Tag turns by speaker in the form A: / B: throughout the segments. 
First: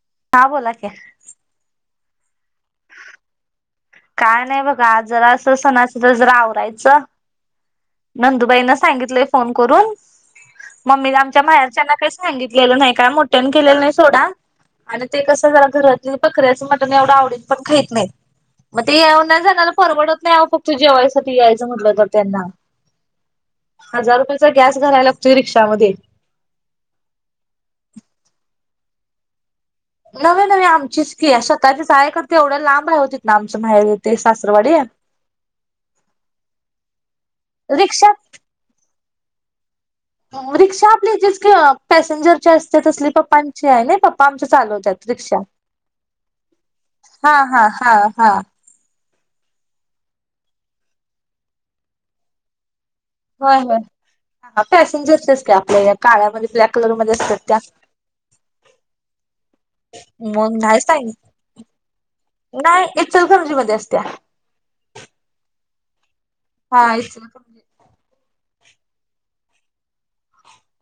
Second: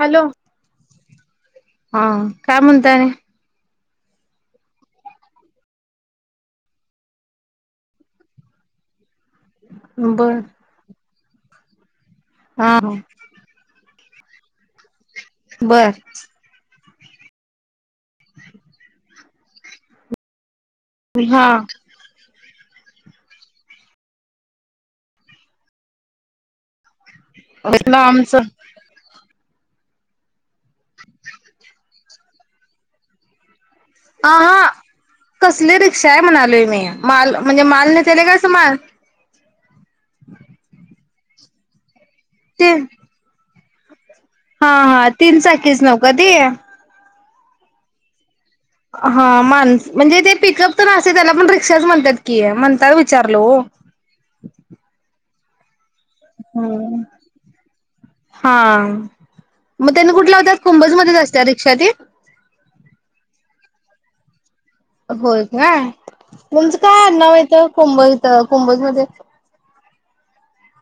A: Hello
B: हां बोला की
A: हा काय म्हणताय आणि
B: काय नाही बघा आज जरास असं सणाच तर जरा आवरायचं नंदुबाईना सांगितलंय फोन करून
A: बर
B: मम्मी आमच्या माहेरच्याना काही सांगितलेलं
A: हा
B: नाही काय मोठ्याने केलेलं नाही सोडा आणि ते कसं झाला
A: बर
B: घरातल [inaudible] आनून पण ख नाही मग तेला परवडत नाही तु जेवायसाठी
A: हा
B: यायचं म्हटलं तर त्यांना हजार रुपयाचा गॅस घालाय लागतोय रिक्षामध्ये
A: ना आमचं
B: नवे नवे आमचीच की स्वतःचे हाय करते एवढ्या लांब ना आमच्या ते
A: ह हा
B: सासरवाडी
A: कसली रिक्षा आहे म्हणालोय मी माल म्हणजे माल
B: रिक्षा
A: नेतले काय स माल
B: रिक्षा आपली जस्ट पॅसेंजरची
A: ते
B: असते तसली पप्पांची आहे नि पप्पा आमची
A: हा
B: चालवत्या
A: हा
B: रिक्षा
A: तीन चाकीच नव का ते
B: हा हा हा हा
A: हा मानस म्हणजे ते पिकअप तर न त्याला पण रिक्षाच म्हणतात की म्हणतात
B: होय होय पॅसेंजर्सच ची असत्य आपल्या यात काळ्यामध्ये ब्लॅक
A: हम्म
B: कलरमध्ये असतात त्या
A: हा मग त्यांनी कुठे लावतात
B: मन
A: कुंभज
B: नाहीयच
A: मध्येच असत्या रिक्षा ती
B: नाही इचलकरंजी मध्ये असत्या
A: होय काय तुमचं
B: हा
A: काय आडनाव आहे
B: इचलकरंजी
A: इथं कुंबोज मध्येच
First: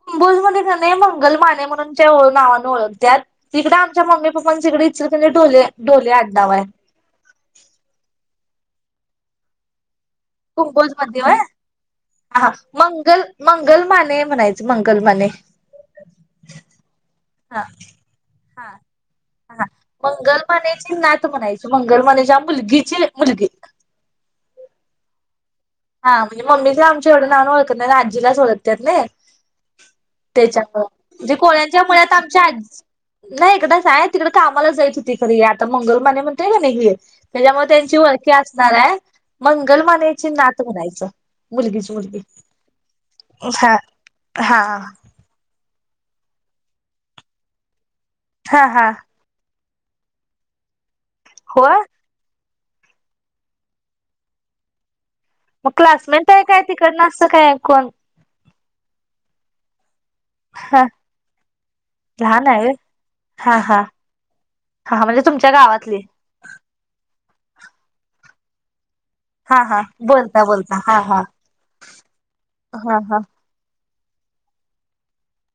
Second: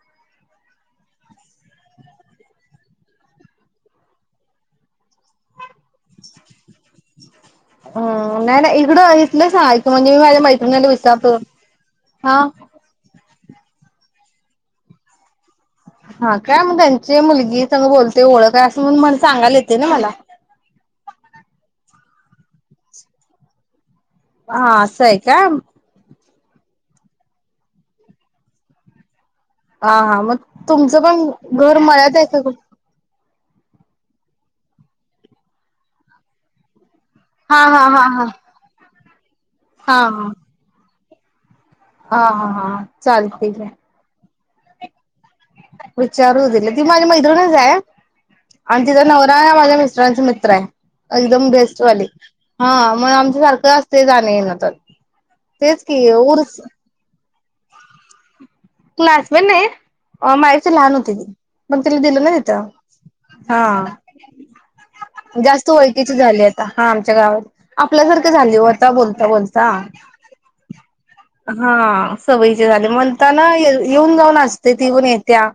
B: कंबोज मद्ये कने मंगल माने म्हणूनच्या नावाने ओळखतात तिकडे आमच्या मम्मी पप्पां तिकडे थ इचलकरंजी डोले डोले अडणाव हाय
A: हम्म नाही नाही इकड इथल्या सांगलतो म्हणजे मी मैत्रिणीला
B: कुंभोज मध्ये
A: विचारतो
B: होय
A: हा
B: मंगलमाने म्हणायच मंगलमाने
A: हा काय मग त्यांची
B: हा
A: मुलगी संग बोलते ओळख आहे
B: हा
A: असं म्हणून मला सांगायला
B: हा
A: येते ना मला
B: मंगल म्हणायचे नात म्हणायच म गल माने च्या मुलगीची मुलगी
A: हा असं आहे का
B: हा म्हणजे मम्मी ची आमच्या नावाने एवढं ओळखत नाहीत ना आजीला च ओळखत्यात नाय
A: हा हा मग
B: त्याच्यामुळे
A: तुमचं पण
B: म्हणजे
A: घर
B: कोळ्यांच्या मुळात
A: मळ्यात आहे का
B: आमच्या आ
A: कुठ
B: नाही हिकडच हाय सा तिकडे कामाला जायत होती खरी आता मंगल माने म्हणतोय कनी ती
A: हा
B: त्याच्यामुळे
A: हा
B: त्याची
A: हा हा
B: वळखी
A: हा
B: असणार हाय
A: हा
B: मंगलमानेची नात म्हणायचं मुलगीची मुलगी
A: हा हा हा चालते घ्या
B: हा हा
A: विचारून घे म्हणजे ती माझी मैत्रिणच आहे
B: हा
A: आणि
B: हा
A: तिचा नवरा माझ्या म वळचा मित्र आहे एकदम
B: होय
A: बेस्ट वाले हा मग आमच्या सारखं असत जाण येत तर तेच की असणार
B: है कोण
A: क्लासमेट नाही हा माझ्या पेक्षा लहान होती ती पण तिला दिलं ना
B: लहान आहे
A: तिथं
B: व्हय हा हा हा म्हणजे तुमच्या
A: जास्त
B: गावातली.
A: ओळखीची झाली आता हा आमच्या गावात आपल्यासारख झाली व त बोलता
B: हा
A: बोलता
B: हा बोलता बोलता हा हा
A: हा सवय ची झाले
B: हा हा
A: म्हणताना येऊन जाऊन असतय ती हुन येत्या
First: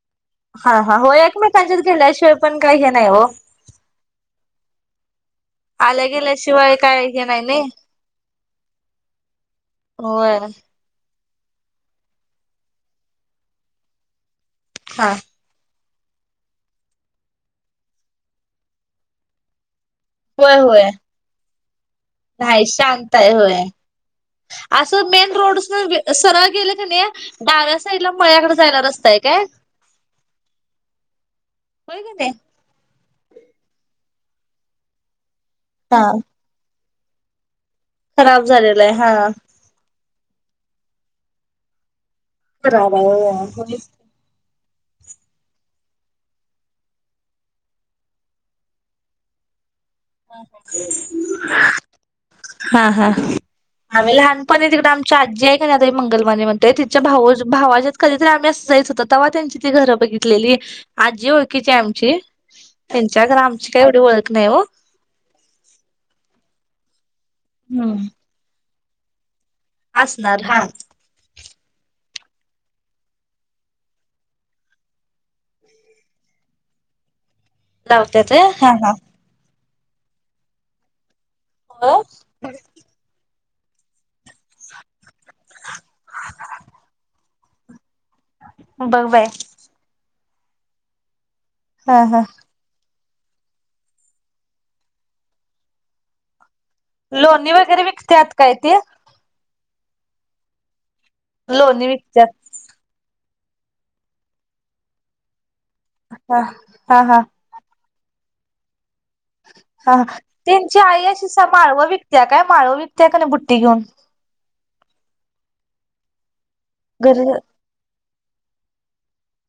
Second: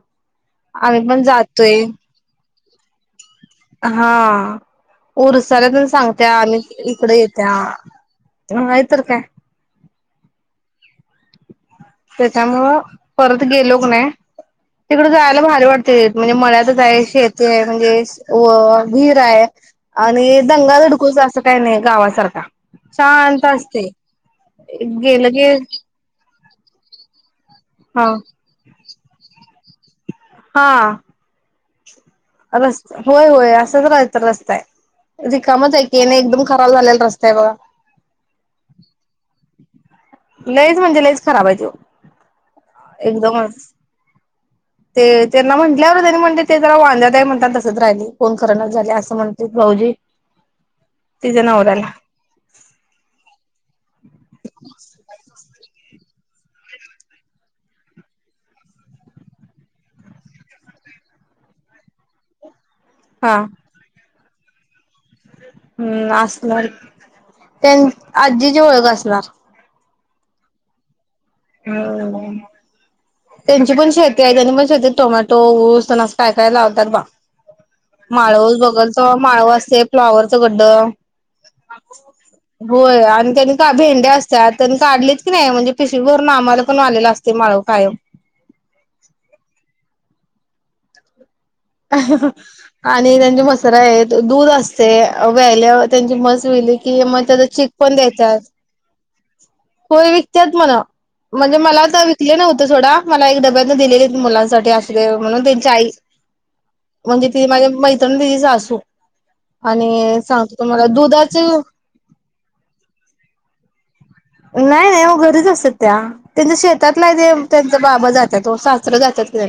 B: हा हा
A: आम्ही
B: हो
A: पण
B: एकमेकांच्यात
A: जातोय
B: गेल्याशिवाय पण काही हे नाही हो
A: हा उरसाला तेण
B: आल्या
A: सांगत्या आनी
B: गेल्याशिवाय काय
A: इकडे
B: हे नाही
A: येत्या
B: नाही
A: नाहीतर काय
B: होय
A: त्याच्यामुळं परत गेलो कने तिकड
B: हा
A: जायला भारी वाटत ते म्हणजे मळ्यातच आहे शेती आहे म्हणजे वो विहीर आहे आणि
B: होय
A: दंगा
B: होय
A: धुडकुस असं काही नाही गावासारखा
B: नाही शांत आहे होय असं
A: गेलं
B: मेन
A: की
B: रोडस्न अस सरळ गेले कने डाव्या
A: हा
B: साईडला मळ्याकडे जायला रस्ताय काय
A: हा
B: होय की नाही
A: रस्त होय होय असंच काय तर रस्ता आहे रिकामच आहे की
B: हा
A: ये एकदम खराब झालेला रस्ता आहे बघा
B: खराब झालेला आहे हा
A: लईच म्हणजे लईच खराब आहे तो
B: खराब आहे
A: एकदमच
B: होय
A: ते त्यांना म्हटल्यावर त्यांनी म्हणल्यवर ते जरा वांद्यात हाय म्हणताना तसच राहिलय कोण करन झालय असं म्हणत्यात भाऊजी तिच्या नवऱ्याला
B: हा हा आम्ही लहानपणी तिकड आमच्या आजी आहे नाई मंगलमाने म्हणतय तिच्या भा भावाच्यात कधीतरी आम् अस जायच होतो तेव्हा त्यांची ती घरं बघितलेली आहे आजी ओळखीची आमची त्यांच्या
A: हा
B: खर आमची काय एवढी ओळख नाही हो
A: हम्म असणार त्यां आजीची ओळख असणार
B: असणार हा
A: हम त्यांची पण शेती आहेत त्यांनी पण शेतीत टोमॅटो ऊसं अस तेन काय काय लावतात बा
B: लावत्यात व्हय
A: माळव
B: हा हा.
A: बघलच माळव असते फ्लावरचं गड्डं
B: हो
A: होय आणि त्यानी का भेंडे्या असत्याात त्यां काढलेत की नाही म्हणजे पिशवी भरून आम्हाला पण आलेला असते माळव कायम.
B: बघ बया. हा
A: [unintelligible] आणि त्यांचे मसर आहेत दूध असते व्यायल्यावर त्यांची मस वली कि मग त्याचा
B: लोणी
A: चीक
B: वगैरे
A: पण
B: विकत्यात
A: देत्यात
B: काय ते?
A: होय विकतत मला म्हणजे मला
B: लोणी
A: तर
B: विकत्यात
A: विकले नव्हते थोडा मला एक डब्याने दिलेली मुलांसाठी अस म्हणून त्यांची आई
B: हा हा हा
A: म्हणजे ती माझी मै दि सासु.
B: [unintelligible] हा त्यांची आई अशी
A: दुधाचे
B: माळव विकत्या काय माळव विकत्या का नाही बुट्टी घेऊन
A: नाही नाही म घरीच असत त्या त्यांच्या शेतात नाही
B: घरी
A: ते त्यांचा बाबा जात तो सासर जातात ते.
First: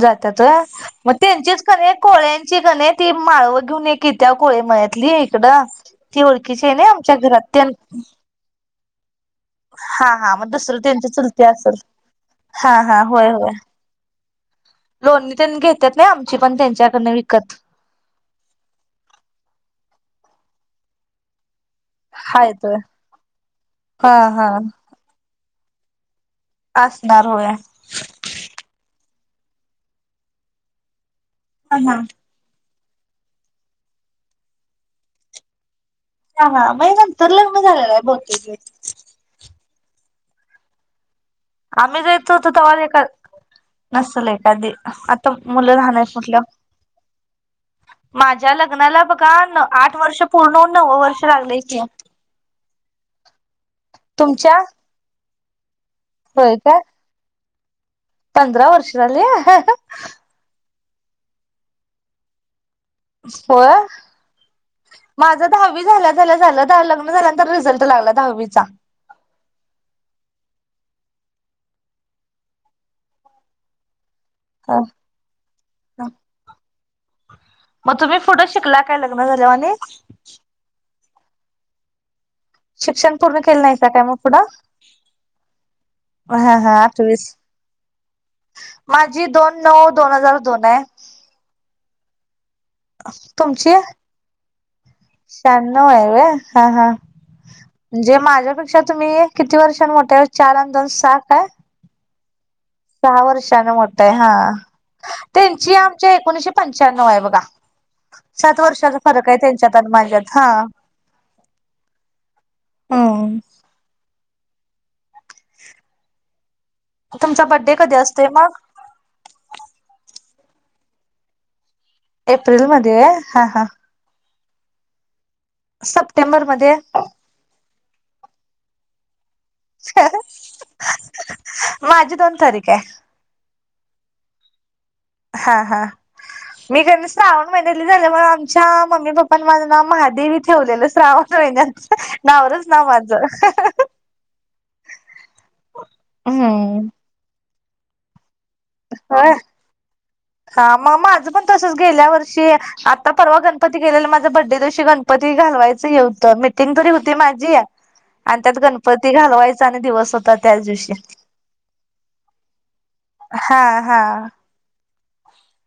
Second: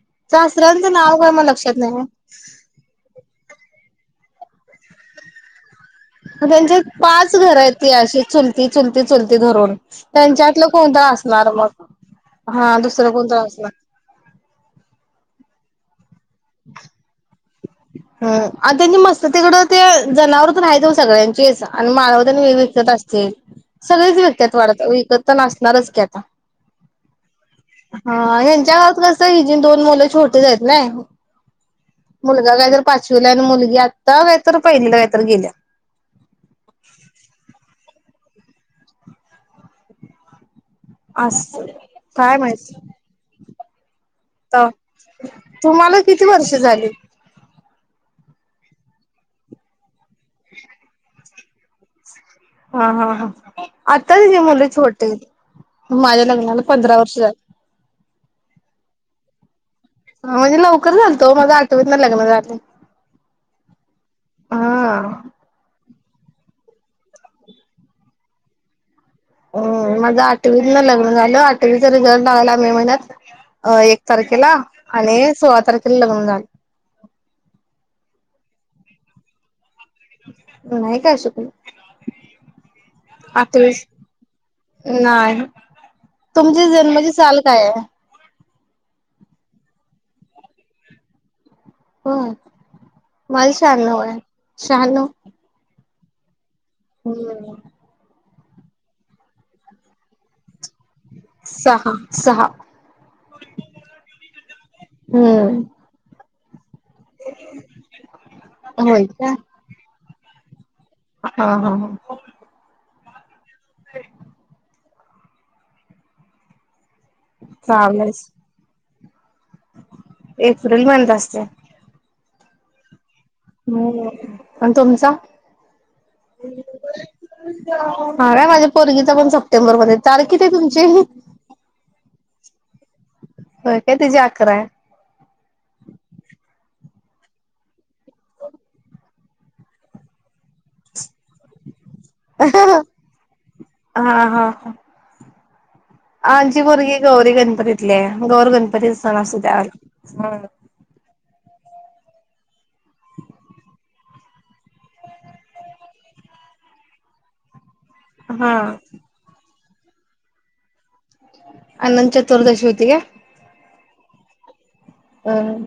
B: जातात व्हय त्यांचीच
A: लक्षात
B: कणी
A: नाही
B: कोळ्यांची कणी ती माळव घेऊन एक की त्या कोळे मयातली इकडं ती ओळखीची आहे
A: त्यांचे
B: ना आमच्या
A: पाच
B: घरात
A: घर
B: त्यां
A: आहेत ती अशी चुलती चुलती चुलती धरून
B: हा हा मग
A: त्यांच्यातलं
B: दुसर
A: कोणत
B: त्यांच्या चुलते
A: असणार
B: असेल.
A: मग
B: हा हा
A: दुसरं
B: होय
A: कोणत
B: होय
A: असणार
B: लोननी त्यांनी घेत
A: हा त्यां मस्त तिकड ते जनावर तर राहतेऊ सगळ्यांची सा आणि मानवदन
B: हायत होय.
A: विकत असतील
B: हा
A: सगळेच
B: हा
A: व्यिकतत वाढत विकत तर नसणारच की आता
B: असणार होय हा
A: हा हच्या गावात कस दोन मु छोट आहेत नाही
B: हा
A: मुलगा काय तर पाचवीला आणि मुलगी आता काय तर पहिलेल्यात काय तर गेल्या
B: हा हा मग नंतर लग्न झालेलं दोन तीन [unintelligible]
A: असं
B: आम्ही ज येतो
A: काय
B: होतो
A: माहित
B: तवा [unintelligible] असल
A: तवा
B: एखादी आता मुलं
A: तुम्हाला
B: राहणार
A: किती
B: म्हटलं.
A: वर्ष झाली
B: माझ्या लग्नाला बघा आठ वर्ष पूर्ण नऊव वर्ष लागलय की
A: हा हा हा आता ते
B: तुमच्या
A: मुले छोटे माझ्या
B: होय
A: लग्नाला
B: काय
A: पंधरा वर्ष झाले
B: पंधरा वर्ष झाले.
A: हा म्हणजे लवकर झालतो माझ आठवीतन लग्न झालं.
B: हो
A: हा
B: माझा दहावी झाला लग्न झालं लग्न झाल्यानंतर रिझल्ट लागला दहावीचा.
A: माझं आठवीत लग्न झालं आठवीचा रिझल्ट आला मे महिन्यात एक तारखेला आणि सोळा तारखेला लग्न झाल.
B: मग तुम्ही पुढं शिकला काय लग्न झाल ओ आणि
A: त
B: शिक्षण पूर्ण केलं
A: आठवीस
B: नाहीसा काय मग पुढं
A: नाय.
B: हा
A: तुमची
B: हा
A: जन्माची
B: अठवीस
A: साल काय आहे
B: माझी दोन नऊ दोन हजार दोन ये
A: व्हय मल
B: तुमची
A: शंहांनऊ आहे शंहांनऊ
B: नऊ हे व्हय जे माझ्या पेक्षा तुम्ही किती वर्षां मोठे चार आणि दोस.
A: सहा सहा.
B: सहा वर्षाने मोठे आहे हा
A: हम्म
B: त्यांची आमच्या एकोणीशे पंच्याण्णव आहे बघा सात वर्षाचा
A: होय
B: फरक
A: का?
B: आहे त्यांच्यात आणि माझ्यात हा.
A: हा हा हा.
B: हो. तुमचा बड्डे कधी
A: चालेच
B: असतोय मग
A: एप्रिल मंध असते.
B: एप्रिलमध्ये
A: हो आणि तुमचा?
B: सप्टेंबर मध्ये
A: म माझ्या पोरगीचा पण सप, स्टेंबर मध्ये तारखिथे तुमची
B: माझी दोन तारीख आहे
A: हो काय तुझी अकरा आहे.
B: हा हा, मी कर श्रावण महिन्याली झालं मग आमच्या मम्मी पप्पनी माझं नाव महादेवी ठेवलेलं श्रावण महिन्याच नावरच ना माझं,
A: हा हा हा. आमची
B: हम्म
A: पोरगी गौरी गणपतीतली आहे. गौर गणपती सण
B: होय
A: असू त्यावर ह,
B: हा मग माझं पण तसच गेल्या वर्षी आता परवा गणपती गेलेला माझा बर्थडे दिवशी गणपती घालवायचं होतं मी मीटिंग तरी होती माझी आणि
A: हा
B: त्यात गणपती घालवायचा आणि दिवस होता त्याच दिवशी,
A: अनंत चतुर्दशी होती का,
B: हा हा
A: हम्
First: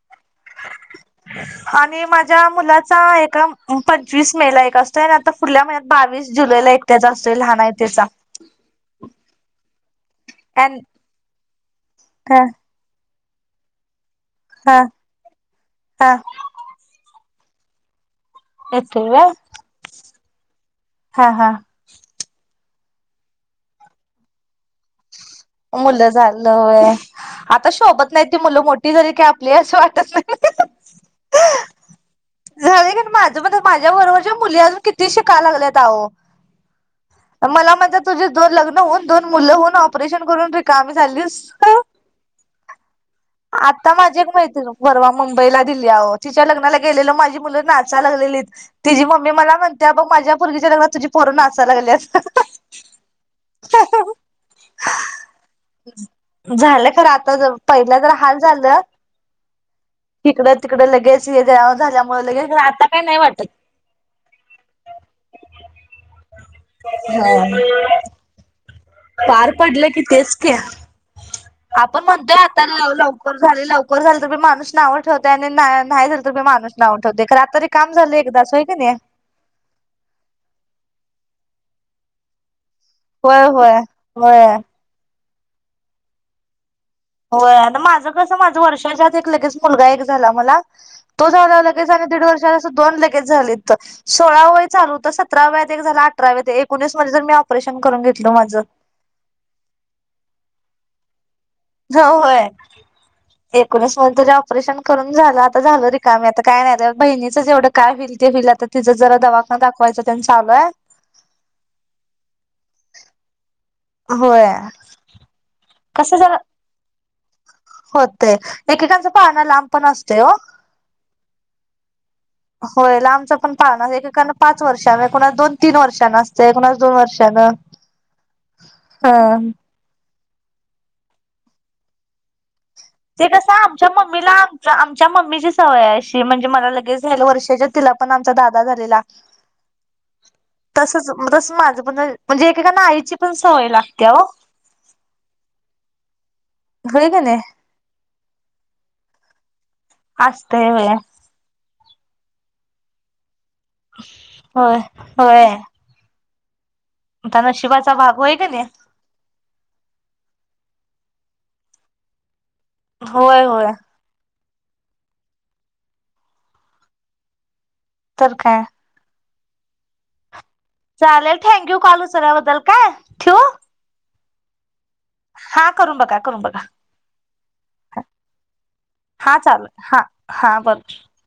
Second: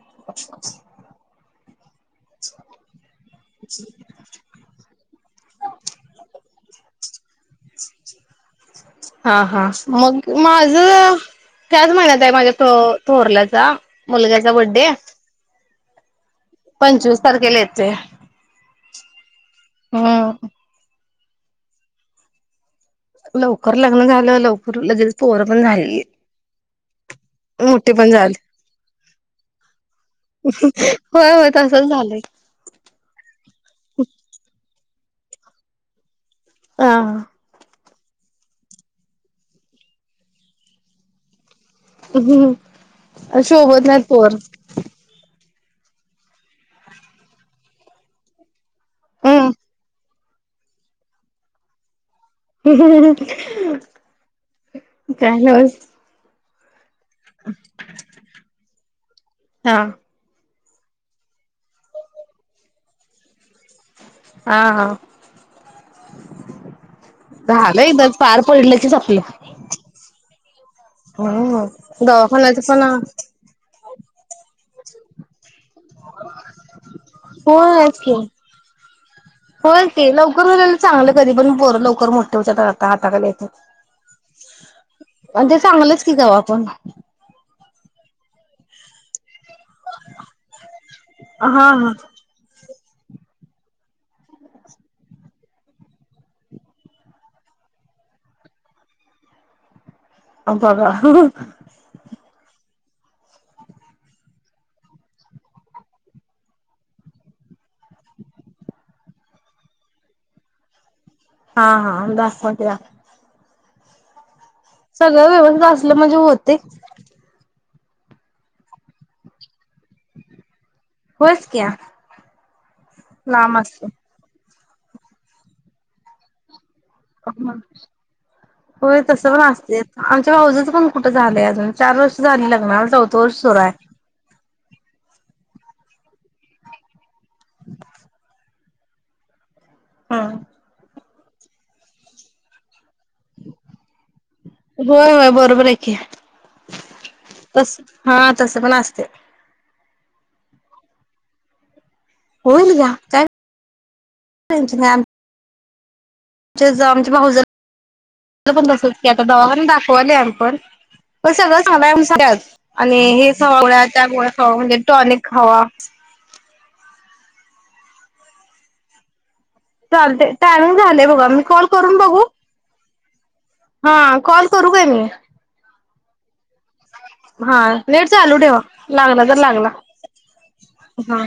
B: हा आणि माझ्या मुलाचा एका पंचवीस मे ला एक असतो आणि आता पुुल्या महिन्यात बावीस जुलैला त्याचा असतोय लहान आहे त्याचा
A: हा हा मग माझ त्याच महिन्यात आहे माझ्या त थोरल्याचा मुलग्याचा ब्डे
B: हा
A: पंचवीस तारखेला येते.
B: येतो होय,
A: हम
B: हा हा
A: लवकर लग्न झालं लवकर ले
B: मुलं झालं आता
A: मोठे पण
B: शोभत नाही ती
A: झाले
B: मुलं मोठी जरी का आपली असं वाटत नाही
A: होय होय तसच झालं
B: झालं माझं मण माझ्या बरोबरच्या मुली अजून किती किती शिकल्यात अहो मला म्हणता, तुझे दोन लग्न होऊन दोन मु होऊन ऑपरेशन करून रिकामी झाली,
A: हम्
B: आता माझी एक माैत्री परवा मम्मी बला दिली तिच्या लग्नाला गेलेल माझी मुलं नाचा लागलेलीत तिी मम्मी मला
A: हम्म
B: म्हणते्या बघ माझ्या मुलगीच्या लग्ना तुझी पोरो नाचायला लागली अस.
A: [unintelligible]
B: झालं खरं आता ज पहिला तर हाल झालं
A: हा
B: तिकड, तिकडे लगेच हे झाल्यामुळे लगेच आता काही नाही वाटत
A: हा हा झालं एक पार पडलं की संपलं.
B: पार पडलं की तेच क
A: हो
B: आपण म्हणतोय
A: दवाखान्याच पण
B: आताला लवकर झाले लवकर झालं तरण माणस नाव ठवतय. नाही नाही झालं तर मी माणूस नाऊठवते रातरी काम
A: होयच
B: झालं
A: की
B: एकदाास होय का नाही,
A: होय ते लवकर झाला चांगलं कधी पण पोर लवकर मोठे होच्यात,
B: होय होय होय
A: आणि ते चांगलंच की का आपण
B: माझं कसं माझं वर्षच्यातलं क मुलगा एक झाला मला तो
A: हा
B: जाऊे
A: हा
B: दीड वर्षा दोन लगेच झाली सोळावं वय चालू होत सतरावा वयात झालं अठरावा ते एकोणीस मध्ये तर मी ऑपरेशन, करून घेतल माझ,
A: अ बाबा
B: हो होय, एकोणीस मध्ये तुझे ऑपरेशन करून झालं, आता झाल रिकामी आता काय नाही, बहिणीचं जेवढं काय होईल तर तिच जरा दवाखाना दाखवायच त्यांनी चालूय
A: हा हातरा [unintelligible]
B: होय.
A: सगळं व्यवस्थित असलं म्हणजे होतय.
B: होते एककेकण स्प अ ना ला [unintelligible] असतोय हो,
A: होयच क्या
B: होय लांबचा पण
A: लांब असते
B: पाळणा एकेकांना पाच वर्षां एकणाच दोन तीन वर्षांना असते एकण [unintelligible]
A: होय
B: हा
A: तस ना असतय आम ऊ पण कुठं झालंय अजून चार वर्ष झाली लग्ना
B: ते कस आमच्या मम्मीला आम-आमच्या मम्मीची सवया अशी म्हणजे मला लगेच- झाल, वर्षाच्या तिला पण आमचा दादा झालेला-
A: हम्म.
B: तस तस माझं पण म्हणजे एक एकानं आई
A: होय होय बरोबर हाय की.
B: होय कणी
A: तस हा तसं पण असते.
B: असतय होय.
A: होईल घ्या काय.
B: होय, होय.
A: आ आमच्या
B: आता
A: भाऊजय
B: नशिबाचा भाग होय का
A: ला
B: नाही.
A: पण तसास की आता दवाखान्यात दाखवालोय आम्ही पण पण सगळं चांगलंय म्हणून सांगतात आणि हे
B: होय होय
A: गोळ्या त्या गोळ्या हवा म्हनंजे टॉनिक हवा-
B: तर काय-
A: चालते टाईमिंग झाले बघा
B: चालेल
A: मी कॉल
B: थँक्यू
A: करून बघू?
B: उचलल्याबद्दल काय ठेवू
A: हा कॉल करू काय मी?
B: करुन बघा. करुन बघा.
A: हा नेट चालू ठेवा, लागला
B: हा
A: तर
B: चालेल
A: लागला.
B: हा हा बरोबर
A: हा.